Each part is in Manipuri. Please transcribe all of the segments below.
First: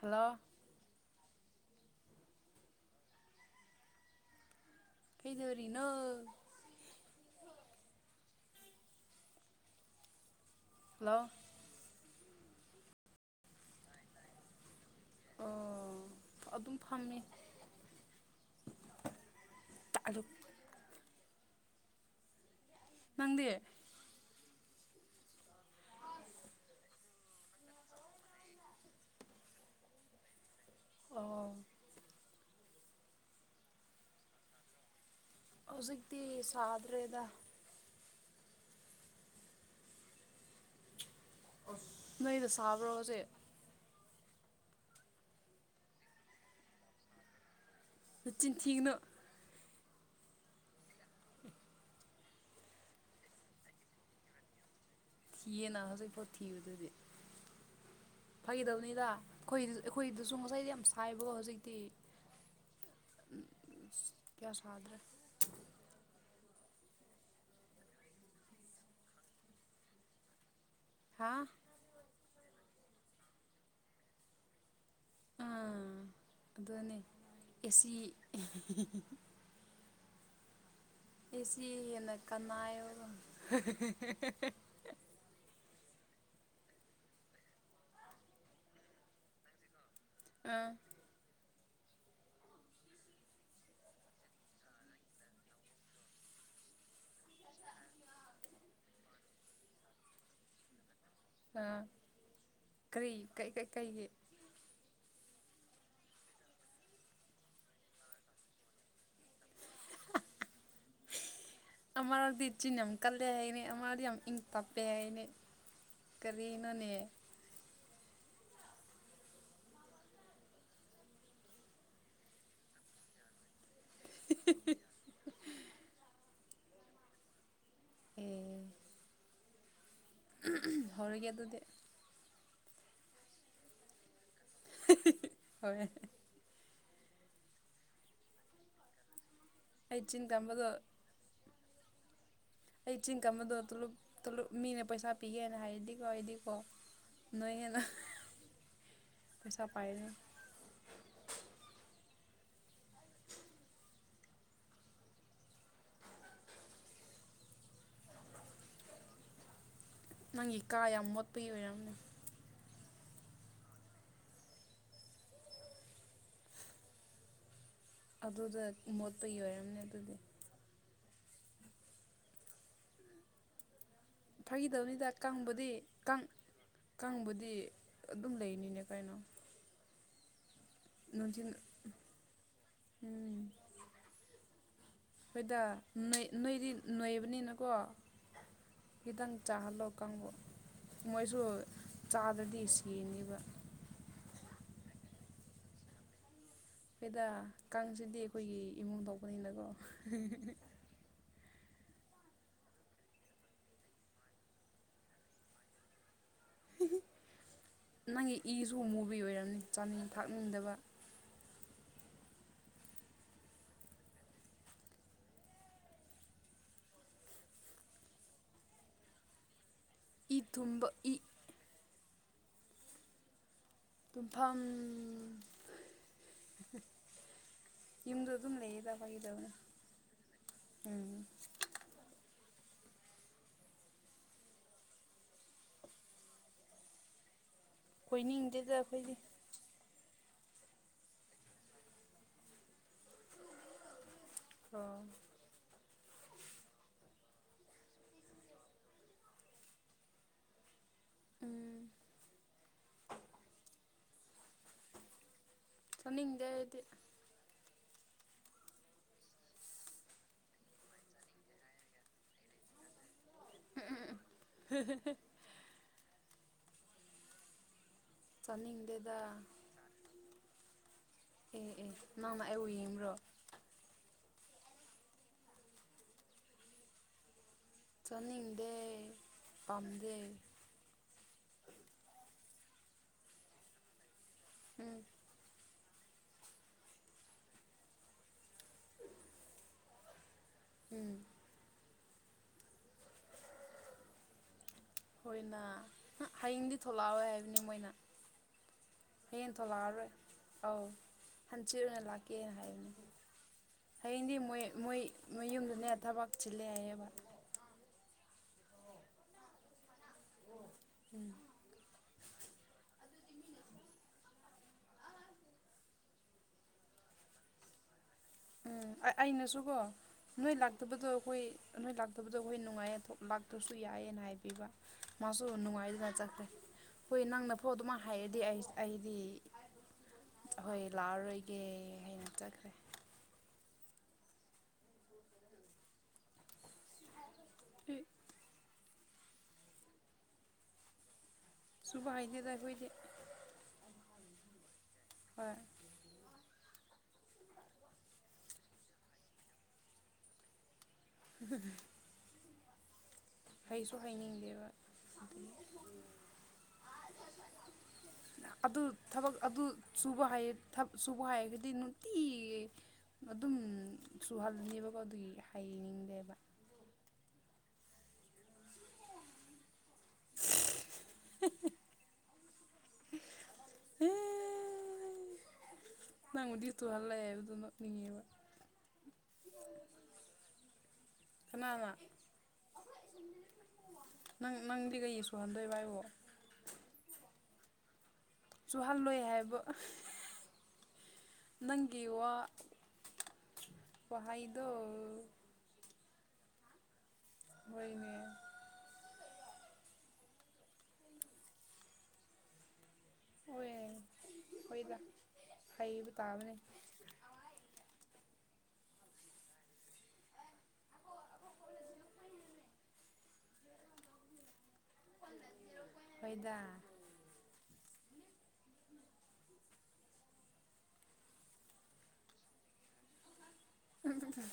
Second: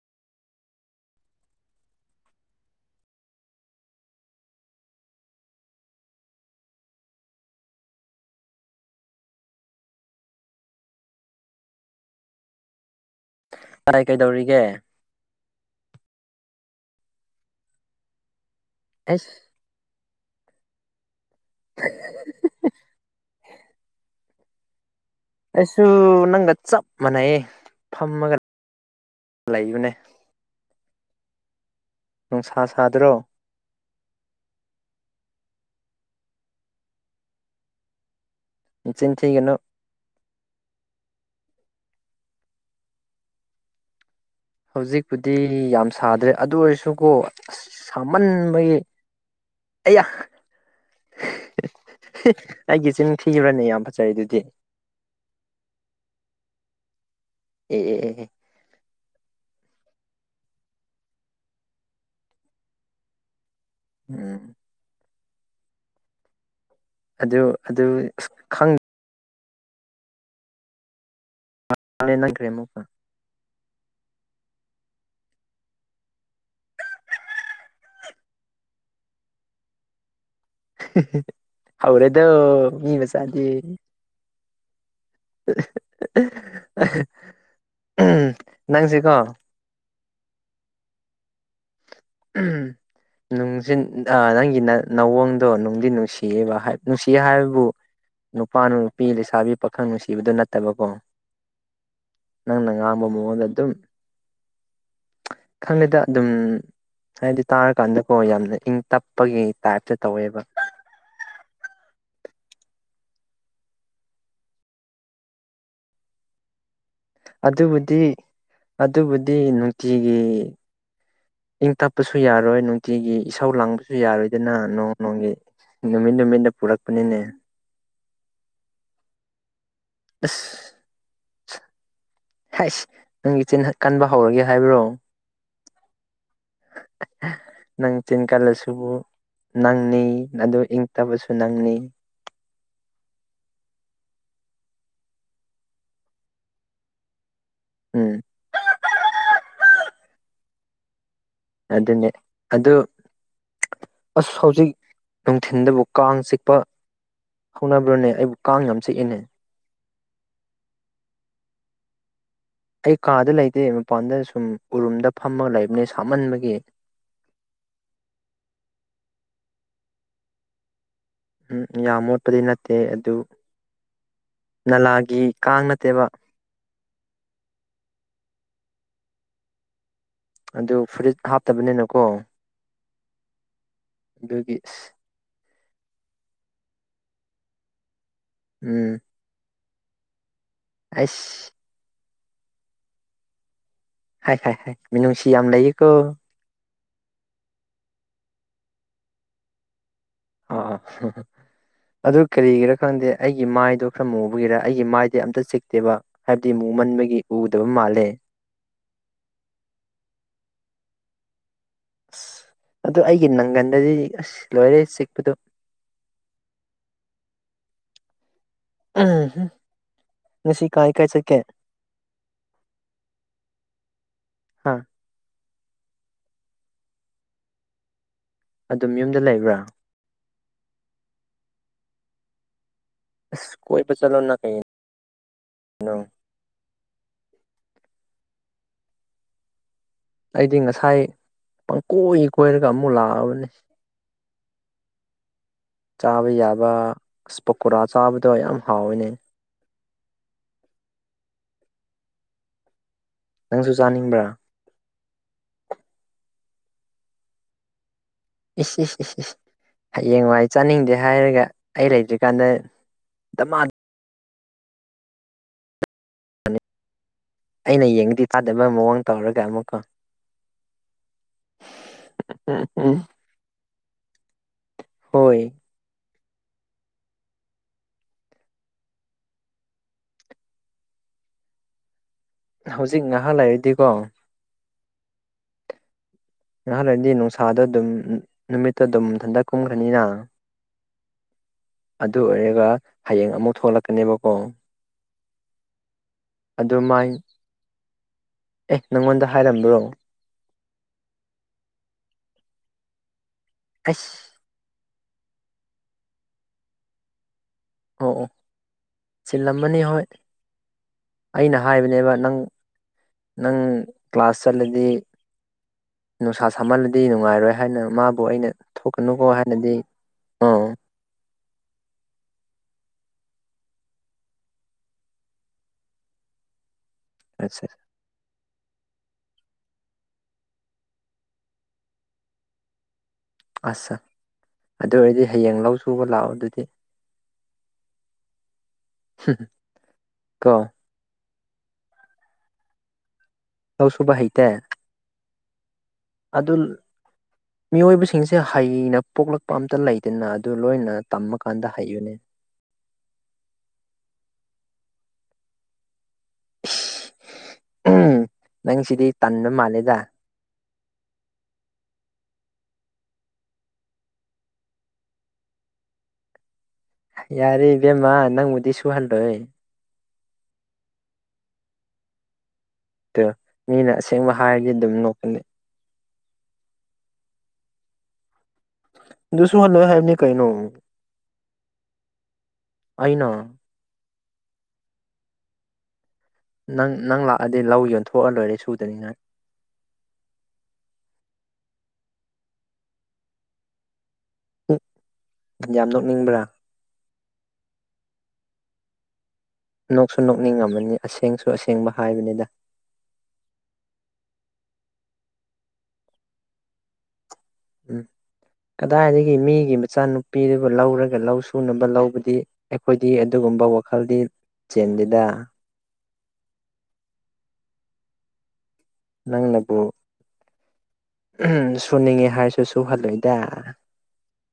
ꯍꯜꯂꯣ ꯀꯩꯗꯧꯔꯤꯅꯣ ꯍꯜꯂꯣ ꯀꯗꯥꯥꯏ ꯀꯩꯗꯧꯔꯤꯒꯦ ꯑꯣ ꯑꯗꯨꯝ ꯐꯝꯃꯦ ꯑꯁ ꯑꯂꯨ [inaudible] ꯅꯪꯗꯤꯑꯦ ꯑꯩꯁꯨ ꯅꯪꯒ ꯆꯞ ꯃꯥꯟꯅꯩ ꯐꯝꯃꯒ ꯂꯩꯌꯨꯅꯦ ꯑꯣ ꯅꯨꯡꯁꯥ ꯁꯥꯗ꯭ꯔꯣ ꯍꯧꯖꯤꯛꯇꯤ ꯁꯥꯗ꯭ꯔꯦꯗ ꯆꯤꯟꯊꯤꯒꯅꯣ ꯅꯗ ꯁꯥꯕ ꯔꯣꯑꯣꯁꯦ ꯍꯧꯖꯤꯛꯄꯨꯗꯤ ꯌꯥꯝ ꯁꯥꯗ꯭ꯔꯦ ꯑꯗꯨ ꯑꯣꯏꯔꯁꯨꯀꯣ ꯑꯁ ꯅꯆꯤꯟ ꯁꯥꯃꯟꯕꯒꯤ ꯊꯤꯒꯅꯨ ꯑꯩ ꯑꯩꯒꯤ ꯏꯆꯤꯟ ꯅꯤꯡꯊꯤꯨꯔꯅꯦ ꯌꯥꯝ ꯐꯖꯔꯤꯦ ꯑꯗꯨꯗꯤ ꯊꯤꯌꯦꯅ ꯍꯧꯖꯤꯛꯐꯥꯎꯠ ꯊꯤꯕꯗꯨꯗꯤ ꯑꯦ ꯑꯦ ꯑꯦ ꯐꯒꯗꯕꯅꯤꯗ ꯑꯩꯈꯣꯏ ꯑꯩꯈꯣꯏꯗꯁꯨ ꯉꯁꯥꯏꯗꯤ ꯌꯥꯝ ꯁꯥꯏꯕꯀꯣ ꯍꯧꯖꯤꯛꯇꯤ ꯎꯝ ꯀꯌꯥ ꯁꯥ ꯗ꯭ꯔꯦ ꯑꯗꯨ ꯑꯗꯨ ꯈꯪ ꯍꯥꯥ ꯈꯪꯗꯦ ꯅꯪꯈ꯭ꯔꯦ ꯃ ꯑꯥ ꯑꯗꯨꯅꯦ ꯑꯦꯁꯤ ꯑꯦꯁꯤꯅ ꯍꯧꯔꯦꯗꯣ ꯀꯅꯥ ꯃꯤ ꯃꯆꯥꯗꯤ ꯎ ꯅꯪꯁꯤꯀꯣ ꯑ ꯎꯝ ꯅꯨꯡꯁꯤ ꯅꯪꯒꯤ ꯅꯋꯡꯗꯣ ꯅꯨꯡꯗꯤ ꯅꯨꯡꯁꯤꯌꯦꯕ ꯅꯨꯡꯁꯤꯌꯦ ꯍꯥꯏꯕꯕꯨ ꯅꯨꯄꯥꯅ ꯅꯨꯄꯤ ꯂꯩꯁꯥꯕꯤ ꯄꯥꯈꯪ ꯅꯨꯡꯁꯤꯕꯗꯨ ꯅꯠꯇꯕꯀꯣ ꯑ ꯅꯪꯅ ꯉꯥꯡꯕ ꯀꯔꯤ ꯃꯑꯣꯡꯗ ꯑꯗꯨꯝ ꯀꯩꯀꯩꯀꯩꯒꯤ ꯈꯪꯉꯦꯗ ꯑꯗꯨꯝ ꯍꯥꯏꯗꯤ ꯇꯥꯔꯀꯥꯟꯗꯀꯣ ꯌꯥꯝꯅ ꯏꯪ ꯇꯞꯄꯒꯤ ꯇꯥꯏꯞꯇ ꯇꯧꯋꯦꯕ ꯑꯔꯗꯤ ꯆ ꯌꯥꯝ ꯀꯜꯂꯦ ꯍꯥꯏꯅꯦꯩ ꯑ ꯌꯥꯝ ꯏꯪ ꯇꯥꯞꯄꯦ ꯍꯥꯏꯅꯦꯩ ꯀꯔꯤ ꯏꯅꯦ ꯑꯗꯨꯕꯨꯗꯤ ꯑꯗꯨꯕꯨꯗꯤ ꯅꯨꯡꯇꯤꯒꯤ ꯏꯪ ꯇꯞꯄꯁꯨ ꯌꯥꯔꯣꯏ ꯅꯨꯡꯇꯤꯒꯤ ꯏꯥꯎ ꯂꯥꯡꯕꯁꯨ ꯨ ꯌꯥꯔꯣꯏꯗꯅ ꯅꯣꯡ ꯅꯣꯡꯒꯤ ꯅꯨꯃꯤꯠ ꯅꯨꯃꯤꯠꯅ ꯄꯨꯔꯛꯄꯅꯤꯅꯦ ꯑꯦ ꯍꯧꯔꯒꯤ ꯑꯗꯨꯗꯤ ꯑꯁ ꯅꯪꯒꯤ ꯀꯟꯕ ꯍꯧꯔꯒꯦ ꯍꯥꯏꯕ꯭ꯔꯣ ꯍꯣꯔꯦꯟ ꯅꯪ ꯇꯤꯟ ꯀꯜꯁꯨꯕꯨꯨ ꯑꯩ ꯅꯪꯅꯤ ꯆꯤꯟ ꯑꯗꯨ ꯀꯟꯕꯗꯣ ꯏꯪꯇꯕꯁꯨ ꯅꯪꯅꯤ ꯑꯩ ꯆꯤꯡ ꯀꯝꯕꯗꯣꯂꯞꯂꯞ ꯃꯤꯅ ꯄꯩꯁꯥ ꯄꯤꯒꯦꯅ ꯍꯥꯏꯗꯤꯀꯣ ꯑꯩꯗꯤꯀꯣ ꯅꯗ ꯎꯝ ꯄꯩꯁꯥ ꯄꯥꯏꯗ ꯑꯗꯨꯗꯅꯦ ꯑꯗꯨꯗ ꯑꯁ ꯍꯧꯖꯤꯛ ꯅꯨꯡꯊꯤꯤꯟꯗꯕꯨ ꯀꯥꯡ ꯆꯤꯛꯄ ꯍꯧꯅꯕ꯭ꯔꯅꯦ ꯑꯩꯕꯨ ꯀꯥꯡ ꯌꯥꯝ ꯆꯤꯑꯦꯅꯦ ꯅꯪꯒꯤ ꯀꯥ ꯌꯥꯝ ꯃꯣꯠꯄꯒꯤ ꯑꯣꯏꯔꯝꯃꯦ ꯑꯩ ꯀꯥꯗ ꯂꯩꯇꯦ ꯃꯄꯥꯟꯗ ꯁꯨꯝ ꯎꯔꯨꯝꯗ ꯐꯝꯃꯒ ꯂꯩꯕꯅꯦ ꯁꯥꯃꯟꯕꯒꯤ ꯑꯗꯨꯗ ꯃꯣꯠꯄ ꯌꯣꯏꯔꯝꯅꯦ ꯑꯗꯨꯗꯤ ꯎ ꯌꯥꯝ ꯃꯣꯠꯄꯗꯤ ꯅꯠꯇꯦ ꯑꯗꯨ ꯐꯥꯈꯤꯗꯕꯅꯤꯗ ꯅꯂꯥꯒꯤ ꯀꯥꯡ ꯀꯥꯡꯪꯕꯗꯤ ꯅꯠꯇꯦꯕ ꯀꯥꯡꯪꯕꯨꯗꯤ ꯑꯗꯨꯝ ꯂꯩꯅꯤꯅꯦꯣ ꯑꯗꯨ ꯐꯨꯔꯤꯠ ꯅꯨꯡꯊꯤꯟ ꯍꯥꯞꯇꯕꯅꯤꯅꯀꯣ ꯎꯝ ꯒꯤꯁ ꯑꯩꯈꯣꯏꯗ ꯅꯣꯏꯗꯤ ꯅꯣꯏꯕꯅꯤꯅꯀꯣ ꯎꯝ ꯈꯤꯇꯪ ꯆꯥꯍꯜꯂꯣ ꯀꯥꯡꯕꯨ ꯃꯣꯏꯁꯨ ꯑꯩꯁ ꯆꯥꯗ꯭ꯔꯗꯤ ꯁꯤꯅꯦꯕ ꯍꯥꯏ ꯍ ꯃꯤꯨꯡꯁꯤ ꯌꯥꯝ ꯑꯃ ꯂꯩꯀꯣ ꯍꯣꯏꯗ ꯀꯥꯡꯁꯤꯗꯤ ꯑꯩꯈꯣꯏꯒꯤ ꯏꯃꯨꯡ ꯊꯣꯛꯄꯅꯤꯅꯀꯣ ꯑ ꯑꯗꯨ ꯀꯔꯤꯒꯤꯔꯥ ꯈꯪꯗꯦ ꯑꯩꯒꯤ ꯃꯥꯏꯗꯣ ꯈꯔ ꯃꯨꯕꯒꯤꯔ ꯑꯩꯒꯤ ꯃꯥꯏꯗꯤ ꯑꯝꯇ ꯆꯤꯛꯇꯦꯕ ꯍꯥꯏꯕꯗꯤ ꯃꯨꯃꯟꯕꯒꯤ ꯎꯗꯕ ꯃꯥꯜꯂꯦ ꯅꯪꯒꯤ ꯏꯁꯨ ꯃꯨꯚꯤ ꯑꯣꯏꯔꯝꯅꯤ ꯆꯥꯅꯤꯡ ꯊꯥꯛꯅꯤꯡꯗꯕ ꯑꯁ ꯑꯗꯨ ꯑꯩꯒꯤ ꯅꯪꯒꯟꯗꯗꯤ ꯑꯁ ꯂꯣꯏꯔꯦ ꯆꯤꯛꯄꯗꯨ [inaudible] ꯏ ꯅꯁꯤ ꯊꯨꯝꯕ ꯀꯥꯏ ꯀꯥꯏ ꯏ ꯆ ꯀꯦ ꯇꯨꯡꯐꯥ ꯍꯥ ꯌꯨꯝꯗ ꯑꯗꯨꯝ ꯂꯩꯗ ꯌꯨꯝꯗ ꯐꯗꯕꯅꯤ ꯂꯩꯕ꯭ꯔꯥ ꯎꯝ ꯑꯁ ꯀꯣꯏ ꯄ ꯆꯂꯣ ꯅ ꯀꯩ ꯀꯣꯏꯅꯤꯡꯗꯗ ꯑꯩꯈꯣꯏꯒꯤ ꯑꯩꯗꯤ ꯉꯁꯥꯏ ꯄꯪꯀꯣꯏ ꯀꯣꯏꯔꯒ ꯑꯃꯨꯛ ꯂꯥꯛꯑꯕꯅꯤ ꯑꯣ ꯆꯥꯕ ꯌꯥꯕ ꯑꯁ ꯄꯀꯣꯔꯥ ꯆꯥꯕꯗꯣ ꯌꯥꯝ ꯍꯥꯎꯋꯤꯅꯦ ꯎꯝ ꯅꯪꯁꯨ ꯆꯥꯅꯤꯡꯕ꯭ꯔꯥ ꯁꯅꯤꯡꯗꯗꯤ ꯏꯁ ꯏꯁ ꯍꯌꯦꯡ ꯋꯥꯏ ꯆꯥꯅꯤꯡꯗꯦ ꯍꯥꯏꯔꯒ ꯑꯩ ꯂꯩꯇ꯭ꯔꯤꯀꯥꯟꯗ ꯗꯃꯥꯟ ꯍ ꯑꯩꯅ ꯌꯦꯡꯗꯤ ꯇꯥꯗꯕ ꯃꯑꯣꯡ ꯆꯥꯅꯤꯡꯗꯦꯗ ꯇꯧꯔꯒ ꯑꯃꯨꯛꯀꯣ ꯑꯦ ꯑꯦ ꯃꯥꯃꯑ ꯎꯝ ꯎꯝ ꯑꯣꯏꯏ꯭ꯔꯣ ꯍꯣꯏ ꯆꯅꯤꯗꯦ ꯄꯝꯗꯦ ꯍꯧꯖꯤꯛ ꯉꯥꯏꯍꯥꯛ ꯂꯩꯔꯗꯤꯀꯣ ꯎꯝ ꯉꯍꯥꯥꯟꯋꯥꯗꯤ ꯅꯨꯡꯁꯥꯗ ꯑꯗꯨꯝ ꯅꯨꯃꯤꯠꯇ ꯑꯗꯨꯝ ꯊꯟꯗꯛ ꯀꯨꯝꯈ꯭ꯔꯅꯤꯅ ꯎꯝ ꯑꯗꯨ ꯑꯣꯏꯔꯒ ꯍꯌꯦꯡ ꯑꯃꯨꯛ ꯊꯣꯛꯂꯛꯀꯅꯦꯕꯀꯣ ꯍꯣꯏꯅ ꯍꯌꯦꯡꯗꯤ ꯑꯗꯨ ꯃꯥꯏ ꯊꯣꯛꯂꯛꯑꯣꯋꯦ ꯍꯥꯏꯕꯅꯤ ꯃꯣꯏꯅ ꯑꯦ ꯅꯪꯉꯣꯟꯗ ꯍꯌꯦꯡ ꯍꯥꯏꯔꯝꯕ꯭ꯔꯣ ꯊꯣꯛꯂꯛꯑꯔꯣꯏ ꯑꯧ ꯍꯟꯆꯤ ꯑꯣꯏꯅ ꯂꯥꯛꯀꯦꯅ ꯍꯥꯏꯕꯅꯦ ꯑꯩꯁ ꯍꯌꯦꯡꯗꯤ ꯃꯣꯏ ꯃꯣꯏ ꯃꯌꯨꯝꯗꯨꯅꯦ ꯊꯕꯛ ꯆꯤꯜꯂꯦ ꯍꯥꯏꯌꯦꯕ ꯑꯣ ꯑꯣ ꯆꯤꯜꯂꯝꯃꯅꯤ ꯍꯣꯏ ꯑꯩꯅ ꯍꯥꯏꯕꯅꯦꯕꯥ ꯅꯪ ꯅꯪ ꯀ꯭ꯂꯥꯁ ꯆꯠꯂꯥꯗꯤ ꯅꯨꯡꯁꯥ ꯁꯥꯝꯍꯜꯂꯗꯤ ꯅꯨꯡꯉꯥꯏꯔꯣꯏ ꯍꯥꯏꯕꯅ ꯃꯥꯕꯨ ꯑꯗꯨꯣ ꯑꯩꯅꯥ ꯎꯝ ꯊꯣꯛꯀꯅꯨꯀꯣ ꯍꯥꯏꯅꯗꯤ ꯑꯩꯅꯁꯨꯀꯣ ꯅꯣꯏ ꯀ‌ꯣ ꯂꯥꯛꯇꯕꯗꯣ ꯑꯩꯈꯣꯏ ꯅꯣꯏ ꯂꯥꯛꯇꯕꯗꯣ ꯑꯩꯈꯣꯏ ꯅꯨꯡꯉꯥꯏꯌꯦ ꯂꯥꯛꯇ꯭ꯔꯁꯨ ꯌꯥꯏꯑꯅ ꯍꯥꯏꯕꯤꯕ ꯃꯥꯁꯨ ꯅꯨꯡꯉꯥꯏꯗꯨꯅ ꯆꯠꯇꯦ ꯍꯨꯣꯏ ꯑꯠꯆꯥ ꯅꯪꯅꯥꯐꯧ ꯑꯗꯨꯝ ꯍꯥꯏꯔꯗꯤ ꯑꯩ ꯑꯩ ꯗꯤ ꯍꯣꯏ ꯂꯥꯛꯑꯔꯣꯏꯒꯦ ꯍꯥꯏꯅ ꯆꯠꯈ꯭ꯔꯦ ꯑꯥꯁꯥ ꯑꯗꯨ ꯑꯣꯏꯔꯗꯤ ꯍꯌꯦꯡ ꯂꯧ ꯁꯨꯕ ꯂꯥꯛꯑꯣ ꯑꯗꯨꯗꯤ ꯑꯩ ꯀ‌ꯣ ꯁꯨꯕꯥꯏꯅꯗ ꯑꯩꯈꯣꯏꯗꯤ ꯑꯥꯎꯁꯨꯨꯕ ꯍꯩꯇꯦ ꯍꯣꯏ ꯑꯗꯨꯟ ꯃꯤꯑꯣꯏꯕꯁꯤꯡꯁꯦ ꯍꯩꯅ ꯄꯣꯛꯂꯛꯄ ꯑꯝꯇ ꯂꯩꯗꯅ ꯑꯗꯨ ꯂꯣꯏꯅ ꯇꯝꯃꯀꯥꯟꯗ ꯍꯩꯌꯨꯅꯦ ꯑꯩꯩꯁꯨ ꯍꯥꯏꯅꯤꯡꯗꯦꯕ ꯎꯝ ꯑꯗꯨ ꯅꯪꯁꯤꯗꯤ ꯊꯕꯛ ꯇꯟꯕ ꯑꯗꯨꯨ ꯃꯥꯜꯂꯦꯗ ꯁꯨꯕ ꯍꯥꯏꯔꯒꯗꯤ ꯐꯤ ꯑꯗꯨꯝ ꯁꯨꯍꯜꯅꯦꯕꯀꯣ ꯑꯗꯨꯒꯤ ꯍꯩꯅꯤꯡꯗꯦꯕ ꯌꯥꯔꯦ ꯏꯕꯦꯝꯃ ꯅꯪ ꯃꯗꯤ ꯁꯨ ꯍꯥꯜꯔꯣꯣꯏ ꯃꯤꯅ ꯑꯁꯦꯡꯕ ꯍꯥꯏꯔꯒ ꯑꯗꯨꯝ ꯅꯣꯛꯈꯜꯂꯤ ꯅꯪ ꯎꯗꯤꯠꯇꯨ ꯍꯜꯂꯔ ꯑꯗꯨꯅꯣꯉꯕ ꯑꯗꯨꯁꯨꯣ ꯍꯜꯂ ꯁꯥꯍꯕꯅꯦ ꯀꯩꯅꯩꯅꯣ ꯀꯅꯥꯅ ꯑꯅ ꯅꯪ ꯅꯪꯗꯤ ꯀꯩ ꯁꯨꯍꯟꯗꯣꯏ ꯚ ꯍꯥꯏꯕꯣ ꯅꯪ ꯅꯪ ꯂꯥꯛꯑꯗꯤ ꯂꯧ ꯌꯣꯟꯊꯣꯛ ꯁꯨꯍꯜꯂꯣꯏ ꯍꯥꯏꯕ ꯅꯪꯒꯤ ꯋꯥ ꯋꯥꯍꯩꯗꯣ ꯅꯤꯡꯕ꯭ꯔꯥ ꯑꯣꯏꯏꯅꯥ ꯅꯣꯛꯁꯨ ꯅꯣꯛꯅꯤꯡꯉꯝꯃꯅꯤ ꯑꯁꯦꯡꯁꯨ ꯑꯁꯦꯡꯕ ꯍꯥꯏꯕꯅꯤꯗꯥ ꯑꯣꯏ ꯑꯣꯏꯗ ꯍꯥꯏꯕꯇꯥꯥꯕꯅꯤ ꯎꯝ ꯀꯗꯥꯏꯗꯥꯒꯤ ꯃꯤꯒꯤ ꯃꯆꯥꯅꯨꯄꯤꯗꯨꯕꯨ ꯂꯧꯔꯒ ꯂꯧ ꯁꯨꯅꯕ ꯂꯧꯕꯗꯤ ꯑꯩꯈꯣꯏꯗꯤ ꯑꯗꯨꯒ ꯀꯨꯝꯕꯥ ꯋꯥꯈꯜꯗꯤ ꯆꯦꯟꯗꯦꯗꯥ ꯐꯣꯏꯗꯥ ꯅꯪꯅꯥꯕꯨ ꯁꯨꯅꯤꯡꯉꯦ ꯍꯥꯏꯔꯁꯨ ꯁꯨꯍꯜꯂꯣꯏꯏꯗ ꯎꯝ ꯎꯝ ꯎꯝ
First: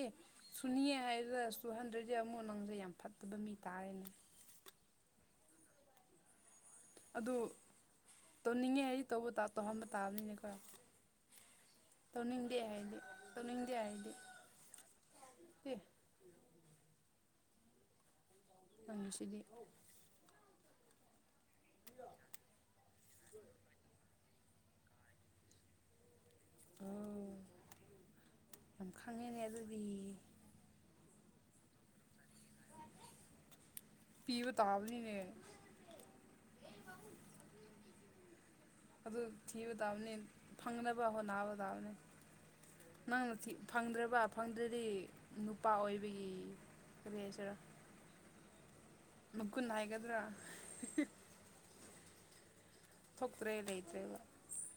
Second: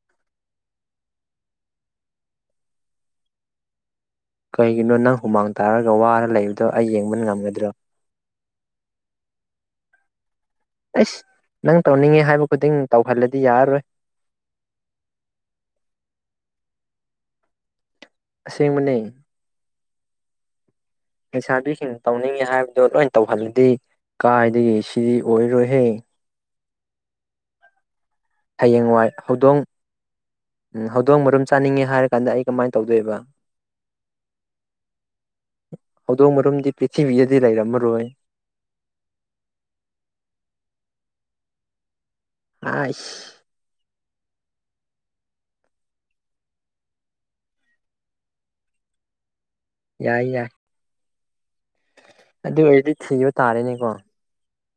ꯑꯦ ꯁꯨꯅꯤꯌꯦ ꯍꯥꯏꯗꯨꯅ ꯑꯁ ꯇꯨ ꯍꯟꯗ꯭ꯔꯦꯗꯁ ꯑꯃꯨꯛ ꯅꯪꯁꯦ ꯌꯥꯝ ꯐꯠꯇꯕ ꯃꯤ ꯇꯥꯔꯦꯅꯦ ꯀꯩꯒꯤꯅꯣ ꯅꯪ ꯍꯨꯃꯥꯡ ꯇꯥꯔꯒ ꯋꯥꯔ ꯂꯩꯕꯗꯣ ꯑꯩ ꯌꯦꯡꯕ ꯑꯗꯨ ꯉꯝꯒꯗ꯭ꯔꯣ ꯇꯧꯅꯤꯡꯉꯦ ꯑꯩ ꯇꯧꯕ ꯇ ꯇꯧꯍꯕ ꯇꯥꯕꯅꯤꯅꯦ ꯈꯣ ꯑꯩꯁ ꯅꯪ ꯇꯧꯅꯤꯡꯉꯦ ꯍꯥꯏꯕ ꯈꯨꯗꯤꯡ ꯇꯧꯍꯜꯂꯗꯤ ꯌꯥꯔꯔꯣꯏ ꯍ ꯑꯁꯦꯡꯕꯅꯦ ꯑꯝ ꯁꯤꯗꯤ ꯂꯩꯁꯥꯕꯤꯁꯤꯡꯅ ꯇꯧꯅꯤꯡꯉꯤ ꯍꯥꯏꯕꯗꯨꯣ ꯂꯣꯏ ꯇꯧꯍꯜꯂꯗꯤ ꯀꯥꯏꯗꯒꯤ ꯁꯤꯗꯤ ꯑꯣꯏꯔꯣꯏꯍꯦ ꯎꯝ ꯍꯌꯦꯡꯋꯥꯏ ꯍꯧꯗꯣꯡ ꯎ ꯍꯧ ꯑꯗꯣꯡ ꯃꯔꯨꯝ ꯆꯥꯅꯤꯡꯉꯦ ꯍꯥꯏꯔ ꯀꯥꯟꯗ ꯑꯩ ꯀꯃꯥꯏꯅ ꯇꯧꯗꯣꯏꯕ ꯄꯤꯕ ꯇꯥꯕꯅꯤꯅꯦ ꯑꯗꯣ ꯃꯔꯝꯗꯤ ꯄ꯭ꯔꯤꯊꯤꯕꯤꯗꯤ ꯑꯗꯨ ꯊꯕ ꯇ ꯑꯃꯅꯤꯅꯤ ꯐꯪꯅ ꯄ ꯅꯥꯅꯦ ꯑꯥꯏꯁ ꯅꯪꯅ ꯐꯪꯗ꯭ꯔꯦꯕ ꯐꯪꯗ꯭ꯔꯗꯤ ꯅꯨꯄꯥ ꯑꯣꯏꯕꯒꯤ ꯀꯔꯤ ꯍꯥꯏꯁꯤꯔꯥ ꯃꯀꯨꯟ ꯍꯥꯏꯒꯗ꯭ꯔꯥ ꯌꯥꯏ ꯌꯥꯏ ꯑꯗꯨ ꯑꯣꯏꯔꯗꯤ ꯊꯤꯕ ꯇꯥꯔꯦꯅꯦꯀꯣ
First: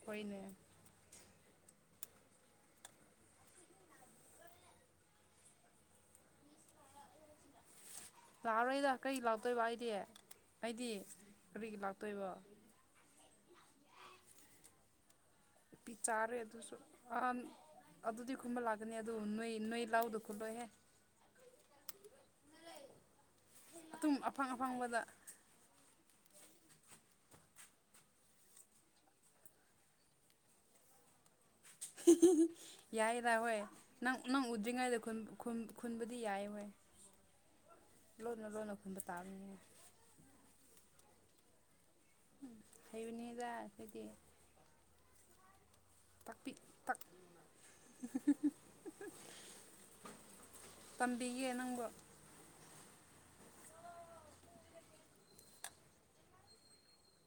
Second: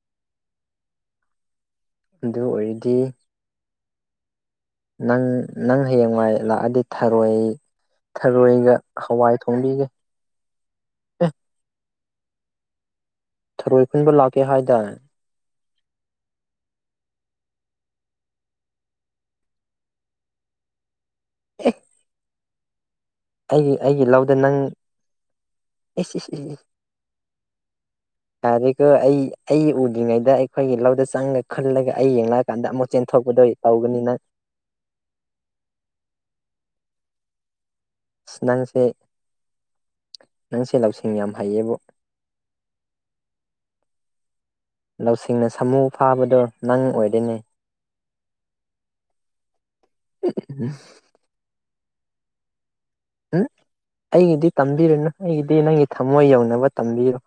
ꯍꯅ ꯑꯗꯨ ꯑꯣꯏꯔꯗꯤ ꯅꯪ ꯅꯪ ꯍꯌꯦꯡꯋꯥꯏ ꯂꯥꯛꯑꯗꯤ ꯊꯔꯣꯏ ꯊꯔꯣꯏꯒ ꯂꯥꯛꯔꯣꯏꯗ ꯀꯔꯤꯒꯤ ꯍꯋꯥꯏ ꯂꯥꯛꯇꯣꯏꯕ ꯊꯣꯡꯕꯤꯒꯦ ꯑꯩꯗꯤ ꯑꯩꯗꯤ ꯑꯦ ꯀꯔꯤꯒꯤ ꯂꯥꯛꯇꯣꯏꯕ ꯊꯔꯣꯏ ꯈꯨꯟꯕ ꯂꯥꯛꯀꯦ ꯍꯥꯏꯇꯥꯔꯦ ꯅꯨ ꯄꯤ ꯆꯥꯔꯦ ꯑꯗꯨꯁꯨ ꯑꯍ ꯑꯗꯨꯗꯤ ꯈꯨꯝꯕ ꯂꯥꯛꯀꯅꯤ ꯑꯗꯨ ꯅꯣꯏ ꯅꯣꯏ ꯂꯥꯛꯎꯗꯣ ꯈꯨꯝꯜꯂꯣꯏꯍꯦ ꯑꯦ ꯑꯩꯒꯤ ꯑꯩꯒꯤ ꯑꯗꯨꯝ ꯂꯧꯗ ꯑꯐꯪ ꯅꯪ ꯑꯐꯪꯕꯗ ꯑꯦꯁ ꯑꯦ ꯑꯦ ꯌꯥꯔꯤꯦꯈꯣ ꯑꯩ ꯑꯩ ꯎꯗ꯭ꯔꯤꯉꯩꯗ ꯑꯩꯈꯣꯏꯒꯤ ꯂꯧꯗ ꯆꯪꯉ ꯈꯨꯜꯂꯒ ꯑꯩ ꯌꯦꯡꯂꯛꯑꯀꯥꯟꯗ ꯑꯃꯨꯛ ꯌꯥꯏꯔꯥ ꯆꯦꯟꯊꯣꯛꯄꯗꯣ ꯍꯣꯏ ꯇꯧꯒꯅꯤ ꯅꯪ ꯅꯪ ꯎꯗ꯭ꯔꯤꯉꯩꯗ ꯈꯨꯟꯕꯨꯗꯤ ꯌꯥꯏ ꯍꯣꯏ ꯑꯁ ꯂꯣꯏꯅ ꯅꯪꯁꯦ ꯂꯣꯏꯅꯈꯣꯏꯕ ꯇꯥꯔ ꯅꯪꯁꯦ ꯂꯧꯁꯤꯡ ꯌꯥꯝ ꯍꯩꯌꯦꯕ ꯎ ꯍꯩꯕꯅꯤꯗ ꯍꯥꯏꯣꯏꯗꯤ ꯂꯧꯁꯤꯡꯅ ꯁꯥꯃꯨ ꯐꯥꯕꯗꯣ ꯅꯪ ꯇꯥꯛ ꯑꯣꯏꯗꯣꯏꯅꯤ ꯇꯝꯕꯤꯒꯦ ꯅꯪꯕꯨ ꯎꯝ ꯑꯩꯒꯤꯗꯤ ꯇꯝꯕꯤꯔꯨꯅꯨ ꯑꯩꯒꯤꯗꯤ ꯅꯪꯒꯤ ꯊꯝꯃꯣꯏ ꯌꯧꯅꯕ ꯇꯝꯕꯤꯔꯣ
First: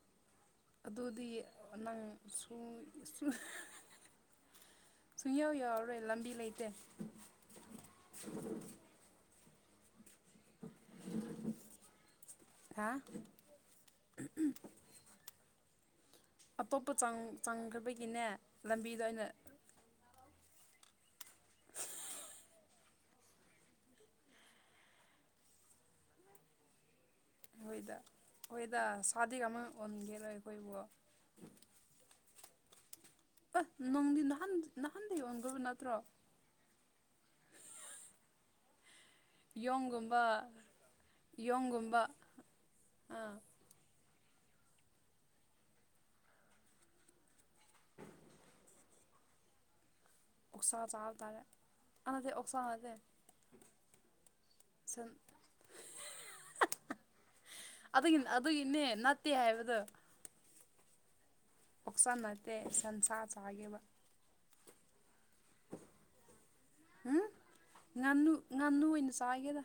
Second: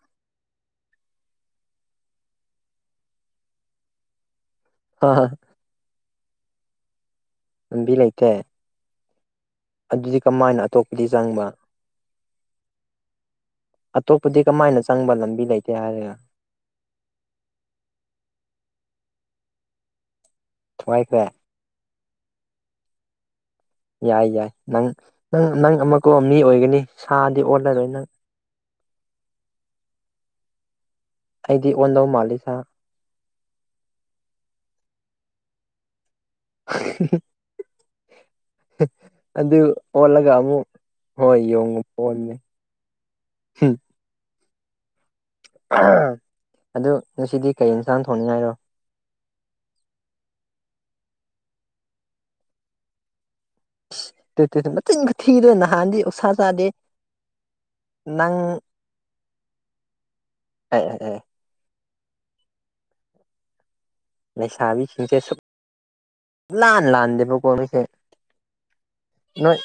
ꯑꯗꯨꯗꯤ ꯅꯪ ꯍꯥ ꯁꯨꯏꯌꯥꯎ ꯌꯥꯎꯎꯔꯣ ꯑꯦ ꯂꯝꯕꯤ ꯂꯩꯇꯦ ꯂꯝꯕꯤ ꯂꯩꯇꯦ ꯑꯗꯨꯗꯤ ꯀꯃꯥꯏꯅ ꯑꯇꯣꯞꯄꯗꯤ ꯆꯪꯕ ꯍꯥ ꯑꯇꯣꯞꯄꯗꯤ ꯀꯃꯥꯏꯅ ꯆꯪꯕ ꯂꯝꯕꯤ ꯂꯩꯇꯦ ꯍꯥꯏꯔꯦꯅ ꯑꯇꯣꯞꯄ ꯆꯪꯈ꯭ꯔꯕꯒꯤꯅꯦ ꯂꯝꯕꯤꯗ ꯑꯣꯏꯅ ꯊꯃꯥꯏꯈꯦ ꯌꯥꯏ ꯌꯥꯏ ꯅꯪ ꯅꯪ ꯅꯪ ꯑꯃꯀ ꯃꯤ ꯑꯣꯏꯒꯅꯤ ꯁꯥꯗꯤ ꯑꯣꯜꯂꯔꯣꯏ ꯅꯪ ꯁꯥꯗꯤ ꯀꯃ ꯑꯣꯟꯦꯔ ꯑꯣꯏꯣꯏꯕꯣ ꯑꯩꯗꯤ ꯑꯣꯟꯗꯧ ꯃꯥꯜꯂꯤ ꯁꯥ ꯑꯁ ꯅꯣꯡꯗꯤ ꯅꯍꯥꯟ ꯅꯍꯥꯟꯗ ꯌꯣꯟꯒꯕ ꯅꯠꯇ꯭ꯔꯣ [inaudible] ꯎ ꯑꯗꯨ ꯌꯣꯡꯒꯨꯝꯕ ꯑꯣꯜꯂꯒ ꯑꯃꯨ ꯍꯣꯏ ꯌꯦꯣꯡꯉꯨ ꯌꯣꯡꯒꯨꯝꯕ ꯐꯜꯃꯦ ꯑꯥ ꯑꯗꯨ ꯉꯁꯤꯗꯤ ꯀꯩ ꯌꯦꯟꯁꯥꯡ ꯊꯣꯡꯅꯤꯡꯉꯥꯏꯔꯣ ꯎꯁꯥ ꯆꯥ ꯇꯔꯦ ꯑꯗ ꯑꯣꯁꯥ ꯑꯗꯦ ꯇꯦ ꯇ ꯃꯇꯆꯤꯟ ꯊꯤꯗꯣꯏ ꯅꯍꯥꯟꯗꯤ ꯎꯁꯥ ꯆꯥꯗꯦ ꯑꯗꯨꯒꯤ ꯅꯪ ꯑꯗꯨꯒꯤꯅꯦ ꯅꯠꯇꯦ ꯍꯥꯏꯕꯗꯣ ꯎ ꯄꯣꯛꯆ ꯅꯠꯇꯦ ꯁꯟꯁꯥ ꯆꯥꯈꯤꯕ ꯂꯩꯁꯥꯕꯤꯁꯤꯡꯁꯦ ꯁꯨꯞ ꯂꯥꯟ ꯎꯝ ꯂꯥꯟꯗꯕꯣ ꯀꯃꯤꯁꯦ ꯉꯥꯅꯨ ꯉꯥꯅꯨ ꯑꯣꯏꯅ ꯅꯣꯏ ꯆꯥꯒꯦꯗ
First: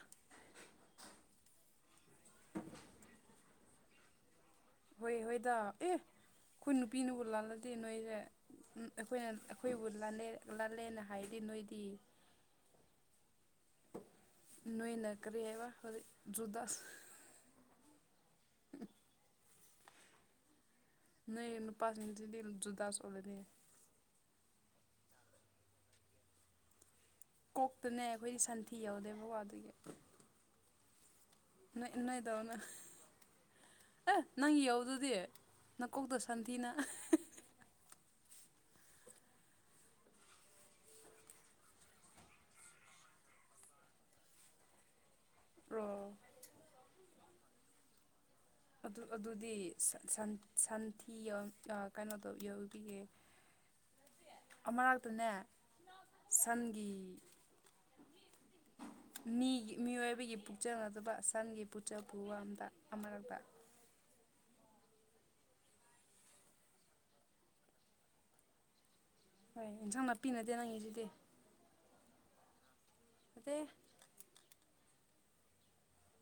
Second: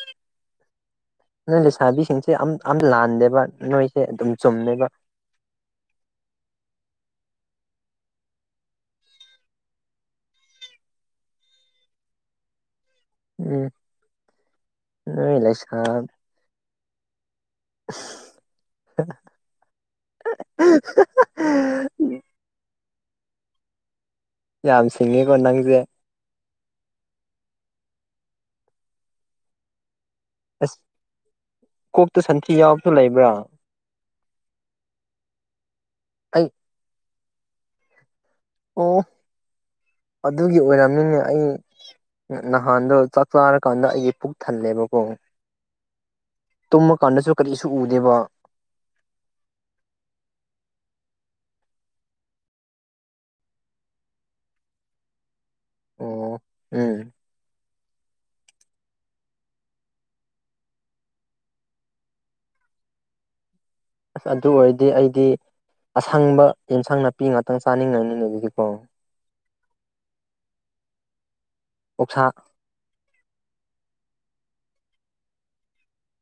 ꯅꯣꯏ ꯂꯩꯁꯥꯕꯤꯁꯤꯡꯁꯦ ꯑꯝ ꯂꯥꯟꯗꯦꯕ ꯅꯣꯏꯁꯦ ꯑꯗꯨꯝ ꯆꯨꯝꯃꯦꯕ ꯍꯣꯏ ꯍꯣꯏꯗ ꯑꯦ ꯑꯩꯈꯣꯏ ꯅꯨꯄꯤꯅꯕꯨ ꯂꯥꯜꯂꯗꯤ ꯅꯣꯏ ꯑꯩꯈꯣꯏꯅ ꯑꯩꯈꯣꯏꯕꯨ ꯂꯥꯂꯦ ꯂꯥꯜꯂꯦꯅ ꯍꯥꯏꯗꯤ ꯅꯣꯏꯗꯤ ꯎꯝ ꯅ ꯅ ꯅꯣꯏ ꯀꯔꯤ ꯍꯥꯏꯕ ꯂꯩꯁꯥ ꯖꯨꯗꯁ [unintelligible] ꯄꯥꯁꯅꯤꯁꯤꯗꯤ ꯖꯗꯥꯁ ꯑꯣꯜꯂꯅꯤ ꯌꯥꯝ ꯁꯤꯡꯉꯤꯀꯣ ꯅꯪꯁꯦ ꯀꯣꯛꯇꯅꯦ ꯑꯩꯈꯣꯏꯗꯤ ꯁꯟꯊꯤ ꯌꯎꯗꯦ ꯕꯕꯥ ꯑꯗꯨꯒꯤ ꯅꯣꯏ ꯀꯣꯛꯇ ꯅꯣꯏꯗꯧꯅ ꯁꯟꯊꯤ ꯌꯥꯎꯕꯁꯨ ꯂꯩꯕ꯭ꯔꯥ ꯑꯦ ꯅꯪꯒꯤ ꯌꯧꯗꯨꯗꯤ ꯅꯀꯣꯛꯇ ꯑꯩ ꯁꯟꯊꯤꯅ ꯑꯣ ꯑꯗꯨꯒꯤ ꯑꯣꯏꯔꯝꯅꯤꯅꯦ ꯑꯩ ꯅꯍꯥꯟꯗꯣ ꯆꯥꯛ ꯆꯥꯔꯀꯥꯟꯗ ꯑꯩꯒꯤ ꯄꯨꯛ ꯊꯜꯂꯦꯕꯀꯣ ꯔꯣ ꯇꯨꯝꯃ ꯀꯥꯟꯗꯁꯨ ꯀꯔꯤꯁꯨ ꯎꯗꯦꯕ ꯑꯗꯨꯗꯤ ꯁꯟꯊꯤ ꯀꯩꯅꯣ ꯇꯧ ꯌꯎꯕꯤꯌꯦ ꯑꯃꯔꯛꯇꯅꯦ ꯑꯣ ꯁꯟꯒꯤ ꯎꯝ [unintelligible] ꯃꯤꯒꯤ ꯃꯤꯑꯣꯏꯕꯒꯤ ꯄꯨꯛꯆꯅꯗꯕ ꯁꯟꯒꯤ ꯄꯨꯆ ꯄꯨ ꯋꯥꯝꯗ ꯑꯃꯔꯛꯇ ꯑꯗꯨ ꯑꯣꯏꯔꯗꯤ ꯑꯩꯗꯤ ꯑꯁꯪꯕ ꯌꯦꯟꯁꯥꯡ ꯅꯥꯄꯤ ꯉꯥꯛꯇꯪ ꯆꯥꯅꯤꯡꯉꯅꯤꯅ ꯑꯗꯨꯗꯤꯀꯣ ꯍꯣꯏ ꯏꯟꯁꯥꯡ ꯅꯥꯄꯤ ꯅꯠꯇꯦ ꯅꯪꯒꯤꯁꯤꯗꯤ ꯑꯣꯛꯁꯥ ꯎꯆꯦ [inaudible]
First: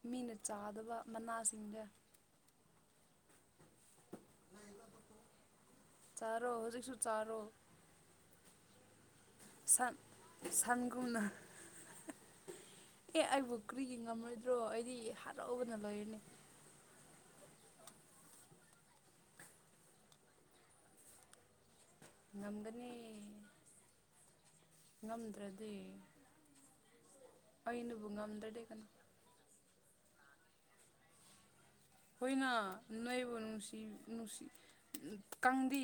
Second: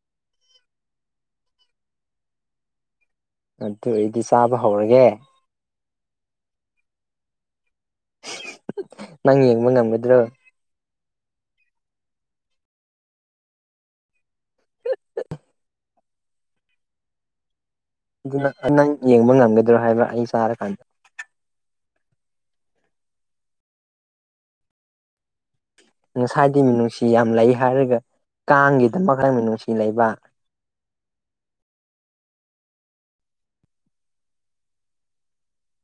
ꯃꯤꯅ ꯆꯥꯗꯕ ꯃꯅꯥꯁꯤꯡꯗꯦ ꯑꯗꯨ ꯑꯩꯗꯤ ꯆꯥꯕ ꯍꯧꯔꯒꯦ ꯆꯥꯔꯣ ꯍꯧꯖꯤꯛꯁꯨ ꯆꯥꯔꯣ ꯅꯪ ꯌꯦꯡꯕ ꯉꯝꯒꯗ꯭ꯔꯣ ꯁꯥꯟꯒꯨꯨꯝꯅ ꯑꯦ ꯑꯩꯕꯨ ꯀ꯭ꯔꯤꯒꯤ ꯉꯝꯔꯣꯏꯗ꯭ꯔꯣ ꯑꯩꯗꯤ ꯍꯔꯥꯎꯒꯅ ꯂꯣꯏꯔꯅꯤ ꯑꯗꯨꯅ ꯅꯪ ꯌꯦꯡꯕ ꯉꯝꯒꯗ꯭ꯔꯣ ꯍꯥꯏꯕ꯭ꯔꯥ ꯑꯩ ꯆꯥꯔꯀꯥꯟꯗ ꯉꯝꯒꯅꯤ ꯉꯝꯗ꯭ꯔꯗꯤ ꯉꯁꯥꯏꯗꯤ ꯃꯤꯅꯨꯡꯁꯤ ꯌꯥꯝ ꯂꯩ ꯍꯥꯏꯔꯒ ꯑꯩꯅꯕꯨ ꯉꯝꯗ꯭ꯔꯗꯤ ꯀꯅꯥ ꯀꯥꯡꯒꯤꯗ ꯃꯈ ꯈ ꯃꯤꯅꯨꯡꯁꯤ ꯂꯩꯕ ꯍꯣꯏꯅ ꯅꯣꯏꯕꯨ ꯅꯨꯡꯁꯤ ꯅꯨꯡꯁꯤ ꯀꯥꯡꯗꯤ